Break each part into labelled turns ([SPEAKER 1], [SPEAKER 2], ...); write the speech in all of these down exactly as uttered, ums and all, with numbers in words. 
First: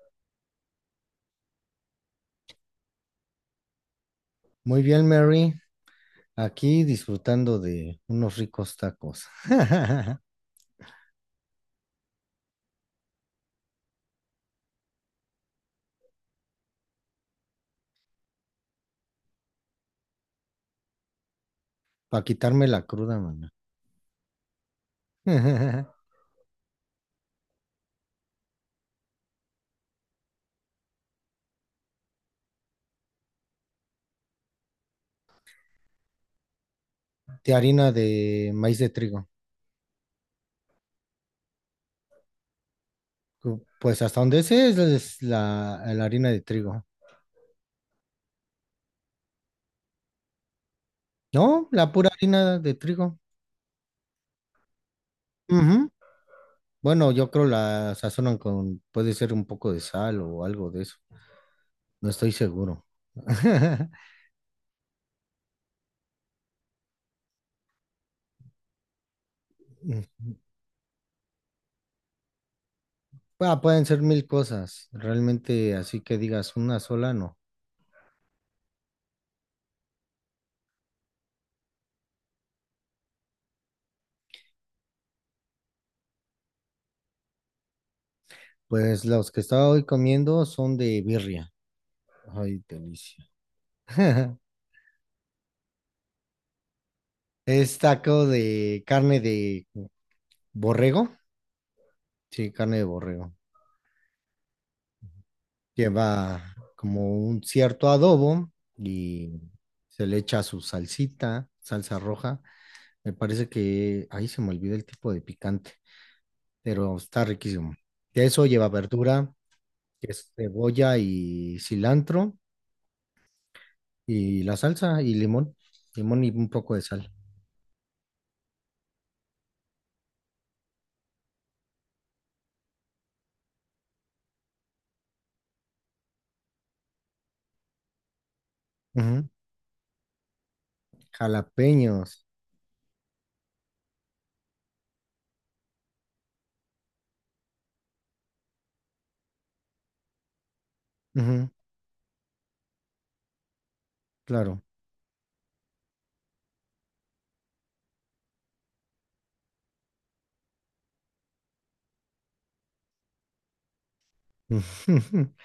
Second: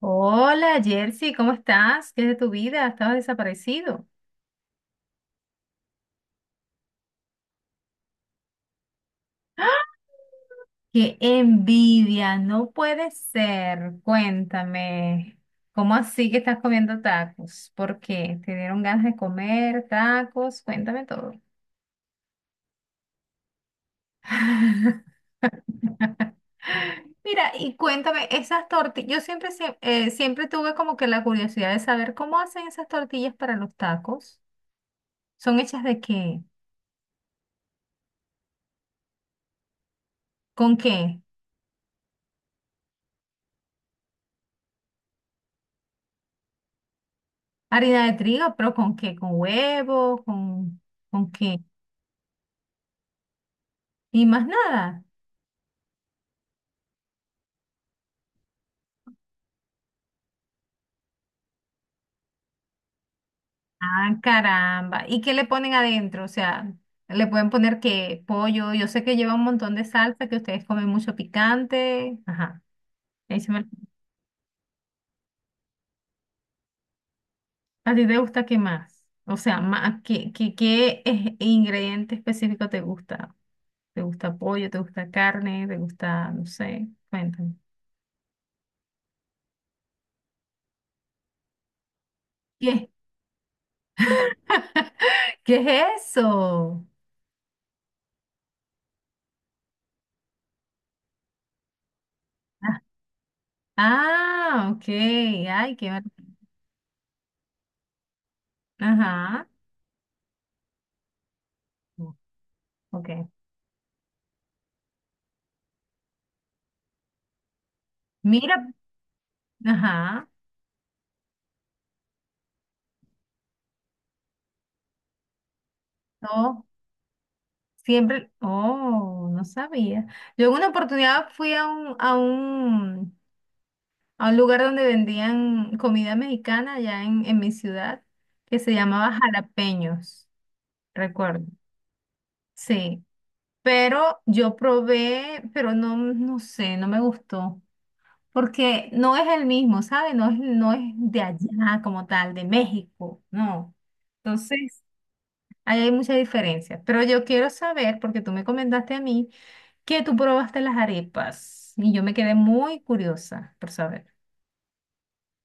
[SPEAKER 1] Hola, Jersey, ¿cómo estás? ¿Qué es de tu vida? Estabas desaparecido.
[SPEAKER 2] Muy bien, Mary. Aquí disfrutando de unos ricos tacos.
[SPEAKER 1] ¡Ah! ¡Qué envidia! No puede ser. Cuéntame, ¿cómo así que estás comiendo tacos? ¿Por qué? ¿Te dieron ganas de comer tacos? Cuéntame todo.
[SPEAKER 2] Para quitarme la cruda, maná.
[SPEAKER 1] Mira, y cuéntame, esas tortillas, yo siempre, sie- eh, siempre tuve como que la curiosidad de saber cómo hacen esas tortillas para los tacos. ¿Son hechas de qué?
[SPEAKER 2] De harina de maíz de trigo.
[SPEAKER 1] ¿Con qué?
[SPEAKER 2] Cu- Pues hasta donde sé es es la, la harina de trigo.
[SPEAKER 1] Harina de trigo, pero ¿con qué? ¿Con huevo? ¿Con, con qué?
[SPEAKER 2] No, la pura harina de trigo.
[SPEAKER 1] Y más nada.
[SPEAKER 2] Ujú. Bueno, yo creo la sazonan con, puede ser un poco de sal o algo de eso. No estoy seguro.
[SPEAKER 1] Ah, caramba. ¿Y qué le ponen adentro? O sea, le pueden poner que pollo. Yo sé que lleva un montón de salsa, que ustedes comen mucho picante. Ajá. Échame-
[SPEAKER 2] Ah,
[SPEAKER 1] el-
[SPEAKER 2] pueden ser mil cosas. Realmente, así que digas una sola, no.
[SPEAKER 1] ¿A ti te gusta qué más? O sea, ma- ¿qué, qué, qué es- ingrediente específico te gusta? ¿Te gusta pollo? ¿Te gusta carne? ¿Te gusta, no sé? Cuéntame.
[SPEAKER 2] Pues los que estaba hoy comiendo son de birria. Ay,
[SPEAKER 1] ¿Qué?
[SPEAKER 2] delicia.
[SPEAKER 1] ¿Qué es eso?
[SPEAKER 2] Es taco de carne de borrego. Sí, carne
[SPEAKER 1] Ah,
[SPEAKER 2] de borrego.
[SPEAKER 1] ah, ok. Ay, qué... mar-
[SPEAKER 2] Lleva como un cierto adobo y
[SPEAKER 1] Ajá.
[SPEAKER 2] se le echa su salsita, salsa roja. Me
[SPEAKER 1] Ok.
[SPEAKER 2] parece que ahí se me olvidó el tipo de picante, pero está riquísimo. De eso
[SPEAKER 1] Mira,
[SPEAKER 2] lleva verdura, que
[SPEAKER 1] ajá.
[SPEAKER 2] es cebolla y cilantro y la salsa y limón, limón y un
[SPEAKER 1] No,
[SPEAKER 2] poco de sal.
[SPEAKER 1] siempre, oh, no sabía. Yo en una oportunidad fui a un, a un, a un lugar donde vendían comida mexicana allá en, en mi ciudad, que se llamaba
[SPEAKER 2] Ujú.
[SPEAKER 1] Jalapeños, recuerdo.
[SPEAKER 2] Jalapeños.
[SPEAKER 1] Sí, pero yo probé, pero no, no sé, no me gustó, porque no es el mismo, ¿sabes? No es, no es de
[SPEAKER 2] Ujú,
[SPEAKER 1] allá como tal, de México, no.
[SPEAKER 2] claro.
[SPEAKER 1] Entonces, ahí hay muchas diferencias, pero yo quiero saber, porque tú me comentaste a mí, que tú probaste las arepas y yo me quedé muy curiosa por saber.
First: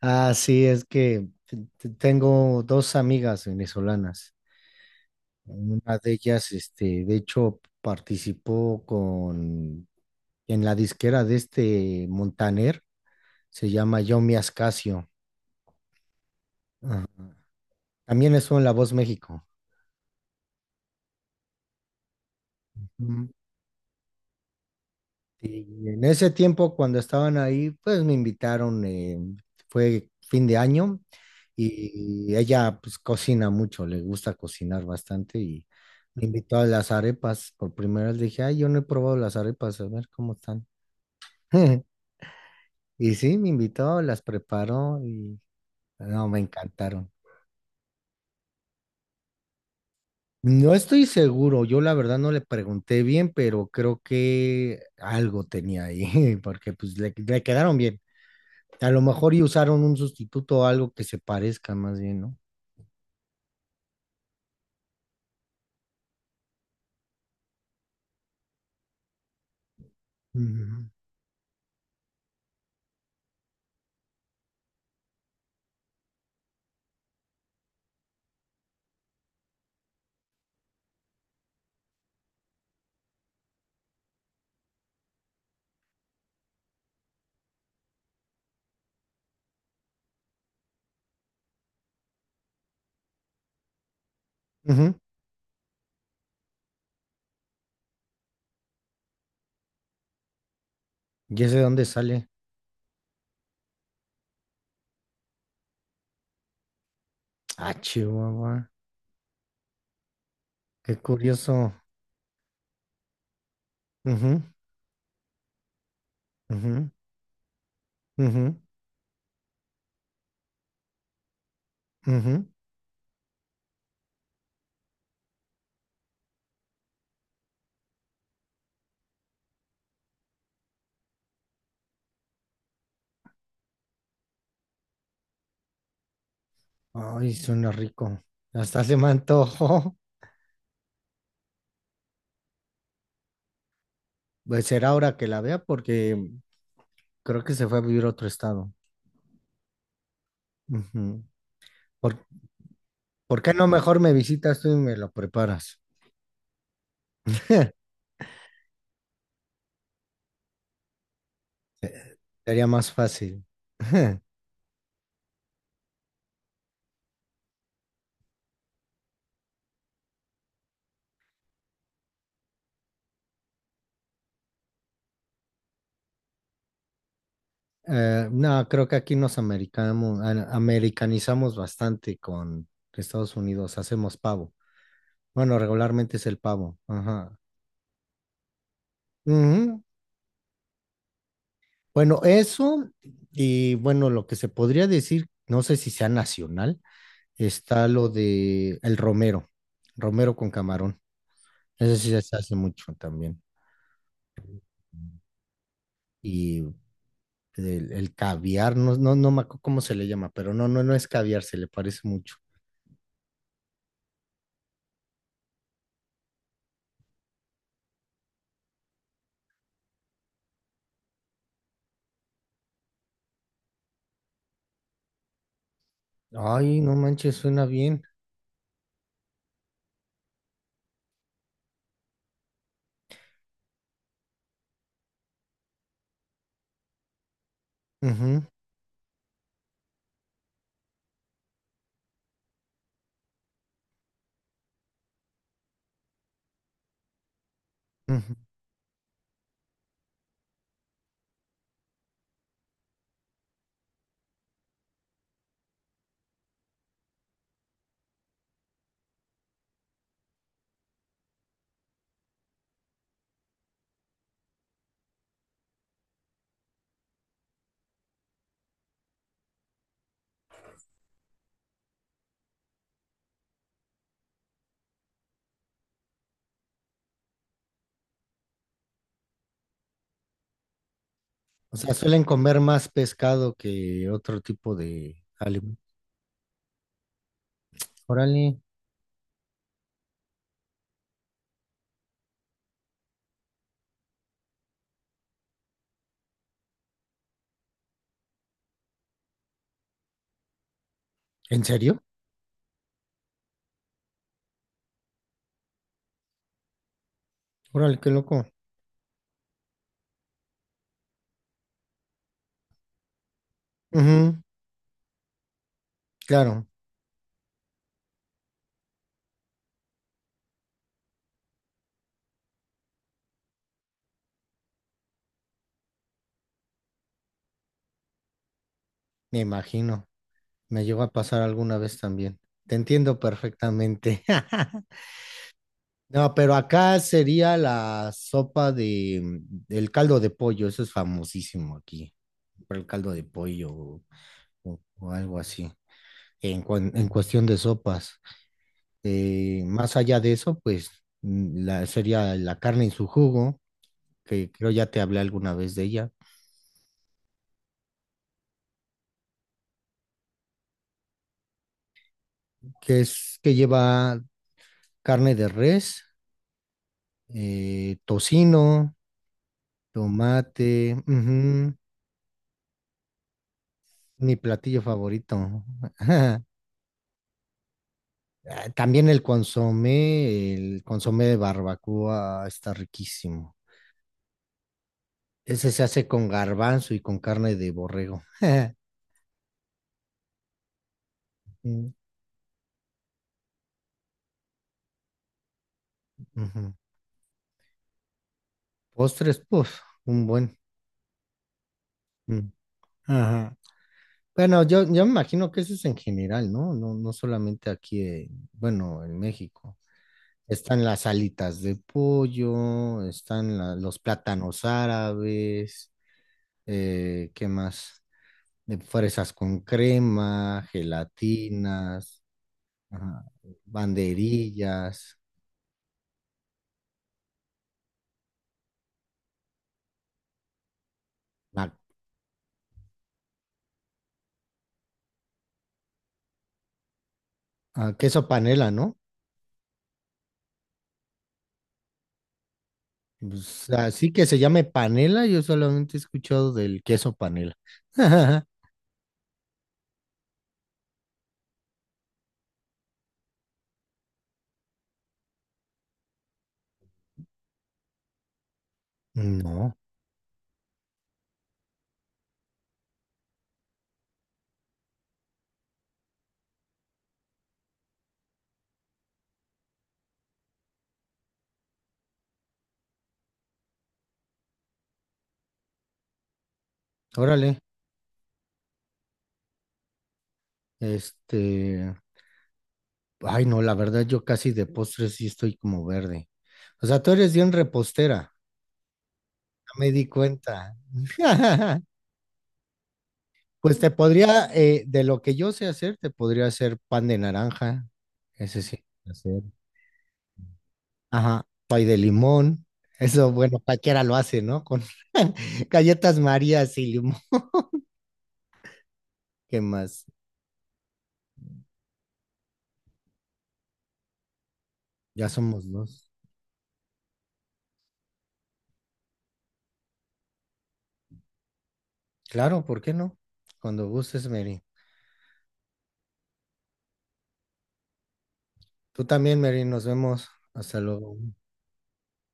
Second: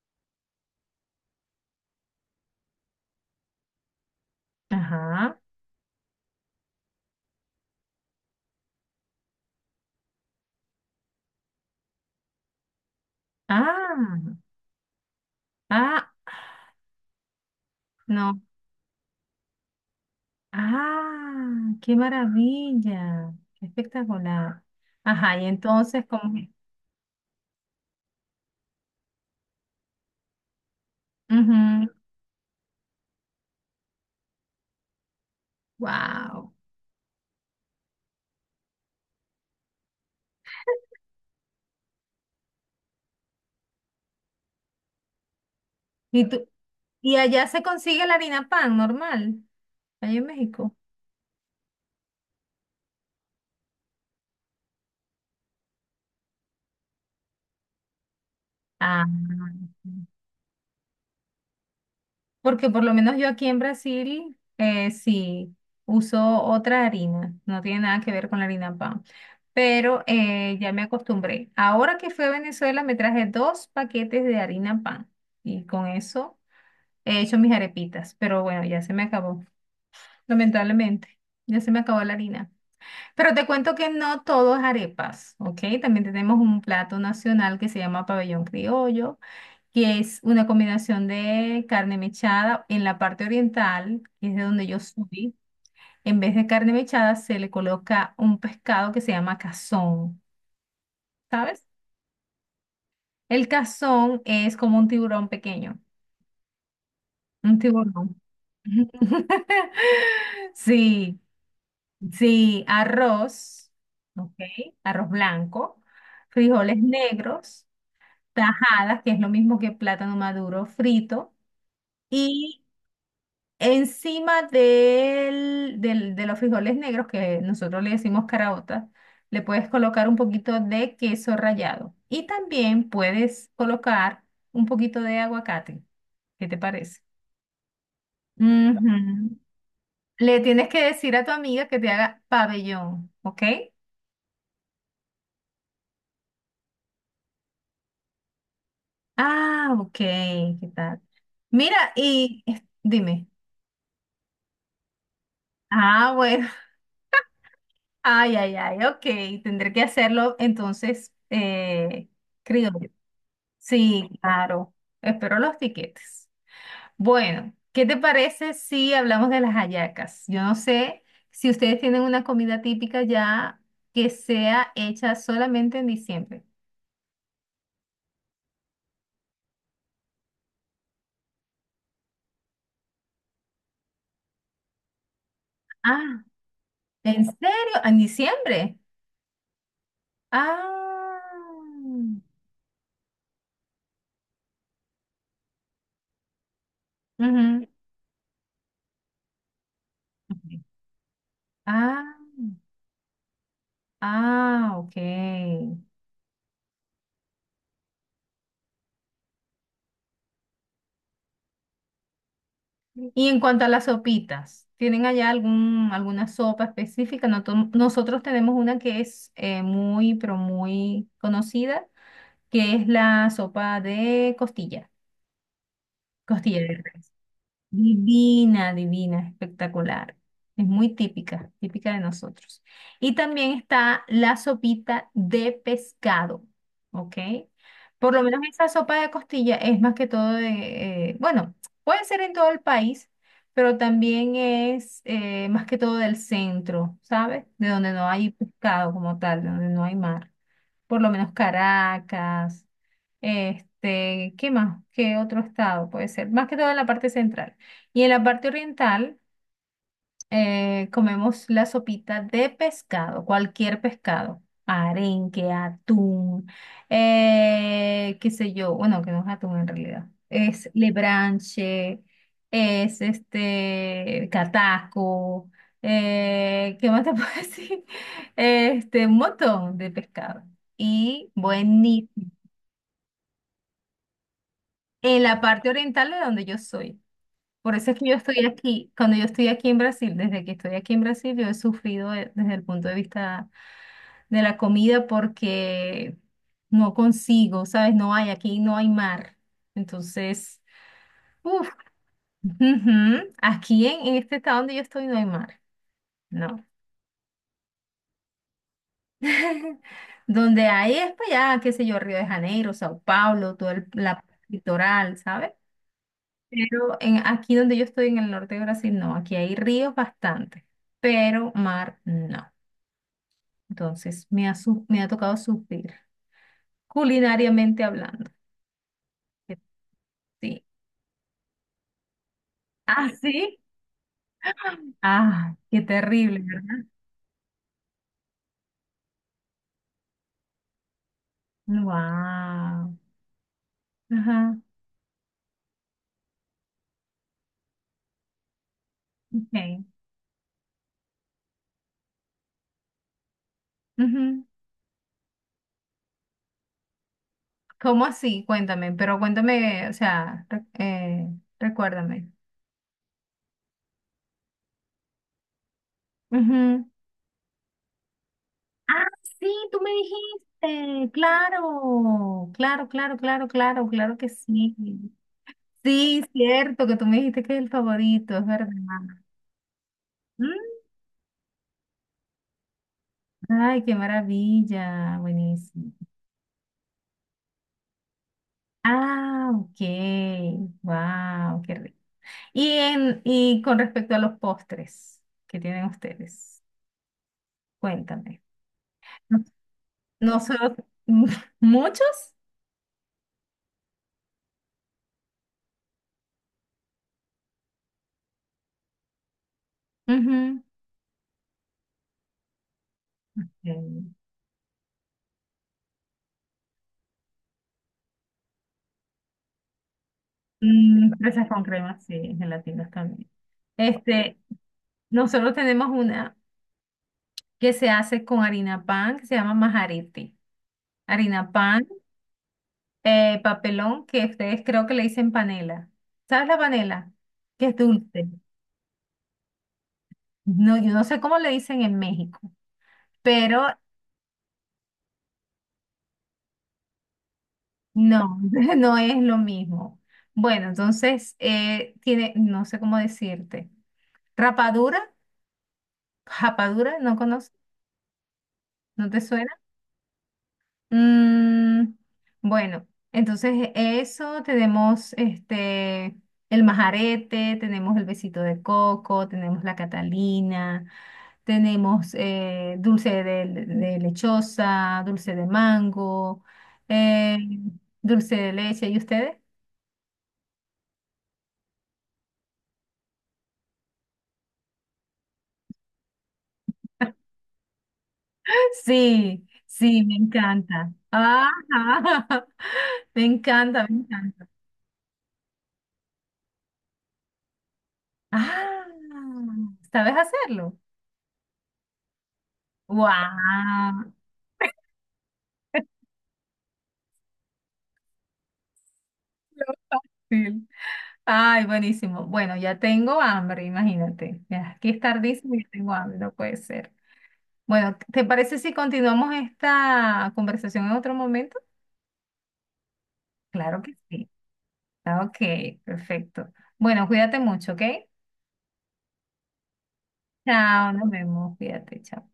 [SPEAKER 2] Ah, sí, es que t- tengo dos amigas venezolanas.
[SPEAKER 1] Ajá.
[SPEAKER 2] Una de ellas, este, de hecho, participó con en la disquera de este Montaner, se llama Yomi
[SPEAKER 1] Ah,
[SPEAKER 2] Ascasio.
[SPEAKER 1] ah,
[SPEAKER 2] Ajá. También
[SPEAKER 1] no.
[SPEAKER 2] estuvo en La Voz México.
[SPEAKER 1] Ah, qué maravilla. Qué espectacular. Ajá, y
[SPEAKER 2] Y
[SPEAKER 1] entonces,
[SPEAKER 2] en ese
[SPEAKER 1] como.
[SPEAKER 2] tiempo, cuando estaban ahí, pues me invitaron, eh, fue fin de año y ella pues cocina mucho, le gusta cocinar bastante y me
[SPEAKER 1] Wow.
[SPEAKER 2] invitó a las arepas. Por primera vez le dije, ay, yo no he probado las arepas, a ver cómo están. Y sí, me invitó, las preparó y no,
[SPEAKER 1] ¿Y
[SPEAKER 2] me
[SPEAKER 1] tú?
[SPEAKER 2] encantaron.
[SPEAKER 1] ¿Y allá se consigue la harina pan normal? Allá en
[SPEAKER 2] No
[SPEAKER 1] México.
[SPEAKER 2] estoy seguro, yo la verdad no le pregunté bien, pero creo que algo tenía ahí, porque pues le, le quedaron bien. A lo
[SPEAKER 1] Ah.
[SPEAKER 2] mejor y usaron un sustituto o algo que se parezca más bien, ¿no?
[SPEAKER 1] Porque por lo menos yo aquí en Brasil eh, sí uso otra harina, no tiene nada que ver con la harina pan, pero eh, ya me
[SPEAKER 2] Ujú.
[SPEAKER 1] acostumbré. Ahora que fui a Venezuela me traje dos paquetes de harina pan y con eso he hecho mis arepitas, pero bueno, ya se me acabó, lamentablemente, ya se me acabó la harina. Pero te cuento que no todo es arepas, ¿ok? También tenemos un plato nacional que se llama pabellón criollo, que es una combinación de carne mechada en la parte oriental, que es de donde yo
[SPEAKER 2] Ujú.
[SPEAKER 1] soy. En vez de carne mechada se le coloca un pescado que se llama cazón,
[SPEAKER 2] ¿Y ese de
[SPEAKER 1] ¿sabes?
[SPEAKER 2] dónde sale?
[SPEAKER 1] El cazón es como un tiburón pequeño, un
[SPEAKER 2] Ah,
[SPEAKER 1] tiburón.
[SPEAKER 2] Chihuahua. Qué
[SPEAKER 1] Sí,
[SPEAKER 2] curioso.
[SPEAKER 1] sí, arroz, ok,
[SPEAKER 2] Ujú,
[SPEAKER 1] arroz blanco, frijoles
[SPEAKER 2] ujú,
[SPEAKER 1] negros,
[SPEAKER 2] ujú,
[SPEAKER 1] tajadas, que es lo mismo que plátano maduro frito,
[SPEAKER 2] ujú.
[SPEAKER 1] y encima del, del- de los frijoles negros, que nosotros le decimos caraotas, le puedes colocar un poquito de queso rallado. Y también puedes colocar un poquito de aguacate. ¿Qué te parece?
[SPEAKER 2] Ay, suena rico. Hasta se me
[SPEAKER 1] Ujú.
[SPEAKER 2] antojó.
[SPEAKER 1] Le tienes que decir a tu amiga que te haga pabellón, ¿ok?
[SPEAKER 2] Pues será ahora que la vea porque creo que se fue a vivir a otro estado.
[SPEAKER 1] Ah, ok, ¿qué tal?
[SPEAKER 2] Ujú.
[SPEAKER 1] Mira,
[SPEAKER 2] ¿Por,
[SPEAKER 1] y es- dime.
[SPEAKER 2] por qué no mejor me visitas tú y me lo preparas?
[SPEAKER 1] Ah, bueno. Ay, ay, ay, ok. Tendré que hacerlo entonces, eh,
[SPEAKER 2] Sería
[SPEAKER 1] criollo.
[SPEAKER 2] más fácil.
[SPEAKER 1] Sí, claro. Espero los tiquetes. Bueno, ¿qué te parece si hablamos de las hallacas? Yo no sé si ustedes tienen una comida típica ya que sea hecha solamente en diciembre.
[SPEAKER 2] Eh, no, creo que aquí nos americamos- an- americanizamos bastante con Estados Unidos, hacemos pavo. Bueno, regularmente
[SPEAKER 1] Ah,
[SPEAKER 2] es el pavo.
[SPEAKER 1] ¿en
[SPEAKER 2] Ajá.
[SPEAKER 1] serio? ¿En diciembre?
[SPEAKER 2] Ujú.
[SPEAKER 1] Ah.
[SPEAKER 2] Bueno, eso y bueno, lo que se podría decir, no sé si sea nacional,
[SPEAKER 1] Ujú.
[SPEAKER 2] está lo de el romero, romero con camarón. Eso sí
[SPEAKER 1] Ah,
[SPEAKER 2] se hace mucho también.
[SPEAKER 1] ah, ok.
[SPEAKER 2] Y el, el caviar, no, no, no me acuerdo cómo se le llama, pero no, no, no es caviar, se le parece mucho.
[SPEAKER 1] Y en cuanto a las sopitas, ¿tienen allá algún, alguna sopa específica? Noto- nosotros tenemos una que es eh, muy, pero muy conocida, que es la sopa de costilla, costilla
[SPEAKER 2] Ay,
[SPEAKER 1] verde.
[SPEAKER 2] no manches, suena bien.
[SPEAKER 1] Divina, divina, espectacular. Es muy típica, típica de nosotros. Y también está la sopita de pescado, ¿ok? Por lo menos
[SPEAKER 2] Ujú.
[SPEAKER 1] esa sopa de costilla es más que todo de, eh, bueno, puede ser en todo el país, pero también es eh, más que todo del centro, ¿sabes? De donde no hay
[SPEAKER 2] Ujú.
[SPEAKER 1] pescado como tal, de donde no hay mar, por lo menos Caracas, este, ¿qué más? ¿Qué otro estado puede ser? Más que todo en la parte central. Y en la parte oriental eh, comemos la sopita de pescado, cualquier pescado, arenque, atún, eh, qué sé yo, bueno, que no es atún en realidad, es lebranche, es este cataco, eh, ¿qué más te puedo decir? Este, un montón de pescado. Y
[SPEAKER 2] O sea, suelen
[SPEAKER 1] buenísimo.
[SPEAKER 2] comer más pescado que otro tipo de
[SPEAKER 1] En la parte
[SPEAKER 2] alimento.
[SPEAKER 1] oriental de donde yo soy. Por eso es que yo estoy
[SPEAKER 2] Órale,
[SPEAKER 1] aquí, cuando yo estoy aquí en Brasil, desde que estoy aquí en Brasil, yo he sufrido eh, desde el punto de vista de la comida porque no consigo, ¿sabes? No hay, aquí no hay mar. Entonces,
[SPEAKER 2] ¿en
[SPEAKER 1] uff,
[SPEAKER 2] serio?
[SPEAKER 1] aquí en, en, este estado donde yo estoy no hay mar, no.
[SPEAKER 2] Órale, qué loco.
[SPEAKER 1] Donde hay es para allá, qué sé yo, Río de Janeiro, Sao Paulo, todo el la
[SPEAKER 2] Ujú,
[SPEAKER 1] litoral, ¿sabes?
[SPEAKER 2] claro,
[SPEAKER 1] Pero en, aquí donde yo estoy en el norte de Brasil, no, aquí hay ríos bastante, pero mar no. Entonces, me ha, su- me ha tocado sufrir, culinariamente hablando.
[SPEAKER 2] me
[SPEAKER 1] Que
[SPEAKER 2] imagino.
[SPEAKER 1] sí.
[SPEAKER 2] Me llegó a pasar alguna vez también. Te
[SPEAKER 1] Ah,
[SPEAKER 2] entiendo
[SPEAKER 1] sí.
[SPEAKER 2] perfectamente.
[SPEAKER 1] Ah, qué
[SPEAKER 2] No,
[SPEAKER 1] terrible,
[SPEAKER 2] pero
[SPEAKER 1] ¿verdad?
[SPEAKER 2] acá sería la sopa de mm, el caldo de pollo. Eso es famosísimo aquí. Por el
[SPEAKER 1] Wow.
[SPEAKER 2] caldo de pollo o,
[SPEAKER 1] Ajá.
[SPEAKER 2] o algo así. En, cuan- en cuestión de sopas. Eh,
[SPEAKER 1] Okay.
[SPEAKER 2] más allá de eso, pues mm, la, sería la carne en su jugo,
[SPEAKER 1] Ujú.
[SPEAKER 2] que creo ya te hablé alguna vez de ella,
[SPEAKER 1] ¿Cómo así? Cuéntame, pero cuéntame, o sea, re- eh, recuérdame.
[SPEAKER 2] que es que lleva carne de res,
[SPEAKER 1] Ujú.
[SPEAKER 2] eh, tocino,
[SPEAKER 1] Ah, sí, tú me
[SPEAKER 2] tomate.
[SPEAKER 1] dijiste.
[SPEAKER 2] Ujú,
[SPEAKER 1] Claro, claro, claro, claro, claro, claro que
[SPEAKER 2] mi
[SPEAKER 1] sí.
[SPEAKER 2] platillo favorito.
[SPEAKER 1] Sí, cierto, que tú me dijiste que es el favorito, es verdad.
[SPEAKER 2] Ah, también el consomé, el consomé de barbacoa está riquísimo.
[SPEAKER 1] Ay, qué maravilla,
[SPEAKER 2] Ese se
[SPEAKER 1] buenísimo.
[SPEAKER 2] hace con garbanzo y con carne de borrego.
[SPEAKER 1] Ah, ok, wow, qué
[SPEAKER 2] Mm,
[SPEAKER 1] rico. Y, en, y con respecto a los postres que tienen ustedes,
[SPEAKER 2] ujú.
[SPEAKER 1] cuéntame.
[SPEAKER 2] Postres, pues, un buen.
[SPEAKER 1] Nosotros, ¿muchos?
[SPEAKER 2] Mm. Ajá. Bueno, yo, yo me imagino que eso es en general, ¿no? No, no solamente aquí, en- bueno, en México.
[SPEAKER 1] Ujú.
[SPEAKER 2] Están las alitas de pollo, están la- los
[SPEAKER 1] Mm,
[SPEAKER 2] plátanos árabes, eh, ¿qué más? De fresas con crema,
[SPEAKER 1] mm, fresas con crema,
[SPEAKER 2] gelatinas,
[SPEAKER 1] sí, gelatinas
[SPEAKER 2] ajá,
[SPEAKER 1] también. Este,
[SPEAKER 2] banderillas,
[SPEAKER 1] Nosotros tenemos una que se hace con harina pan, que se llama majarete. Harina
[SPEAKER 2] la-
[SPEAKER 1] pan. eh, Papelón, que ustedes creo que le dicen panela. ¿Sabes la panela? Que es
[SPEAKER 2] ah,
[SPEAKER 1] dulce.
[SPEAKER 2] queso panela, ¿no?
[SPEAKER 1] No, yo no sé cómo le dicen en México, pero
[SPEAKER 2] Pues, así que se llame panela, yo solamente he escuchado del queso panela.
[SPEAKER 1] no, no es lo mismo. Bueno, entonces eh, tiene, no sé cómo decirte. Rapadura, japadura, ¿no conoces? ¿No te suena?
[SPEAKER 2] No,
[SPEAKER 1] Mm, bueno, entonces eso tenemos, este el majarete, tenemos el besito de coco, tenemos la Catalina. Tenemos eh, dulce de, de lechosa, dulce de mango, eh,
[SPEAKER 2] órale,
[SPEAKER 1] dulce de leche. ¿Y ustedes?
[SPEAKER 2] este. Ay, no, la verdad, yo casi de postres sí estoy como verde. O sea, tú eres bien repostera,
[SPEAKER 1] Sí,
[SPEAKER 2] ya me
[SPEAKER 1] sí,
[SPEAKER 2] di
[SPEAKER 1] me
[SPEAKER 2] cuenta.
[SPEAKER 1] encanta. Ajá. Me
[SPEAKER 2] Pues
[SPEAKER 1] encanta,
[SPEAKER 2] te
[SPEAKER 1] me encanta.
[SPEAKER 2] podría, eh, de lo que yo sé hacer, te podría hacer pan de naranja, ese sí. Sé
[SPEAKER 1] Ah,
[SPEAKER 2] hacer.
[SPEAKER 1] ¿sabes hacerlo?
[SPEAKER 2] Ajá, pay de limón, eso, bueno,
[SPEAKER 1] ¡Wow!
[SPEAKER 2] cualquiera lo hace, ¿no? Con galletas Marías y limón. ¿Qué más?
[SPEAKER 1] Fácil. Ay, buenísimo. Bueno, ya tengo hambre, imagínate. Ya, aquí es
[SPEAKER 2] Ya
[SPEAKER 1] tardísimo y
[SPEAKER 2] somos
[SPEAKER 1] ya tengo
[SPEAKER 2] dos.
[SPEAKER 1] hambre, no puede ser. Bueno, ¿te parece si continuamos esta conversación en otro momento?
[SPEAKER 2] Claro, ¿por qué no?
[SPEAKER 1] Claro
[SPEAKER 2] Cuando
[SPEAKER 1] que
[SPEAKER 2] gustes,
[SPEAKER 1] sí.
[SPEAKER 2] Mary.
[SPEAKER 1] Ah, ok, perfecto. Bueno, cuídate mucho, ¿ok?
[SPEAKER 2] Tú también, Mary, nos vemos. Hasta
[SPEAKER 1] Chao, nos
[SPEAKER 2] luego.
[SPEAKER 1] vemos, cuídate, chao.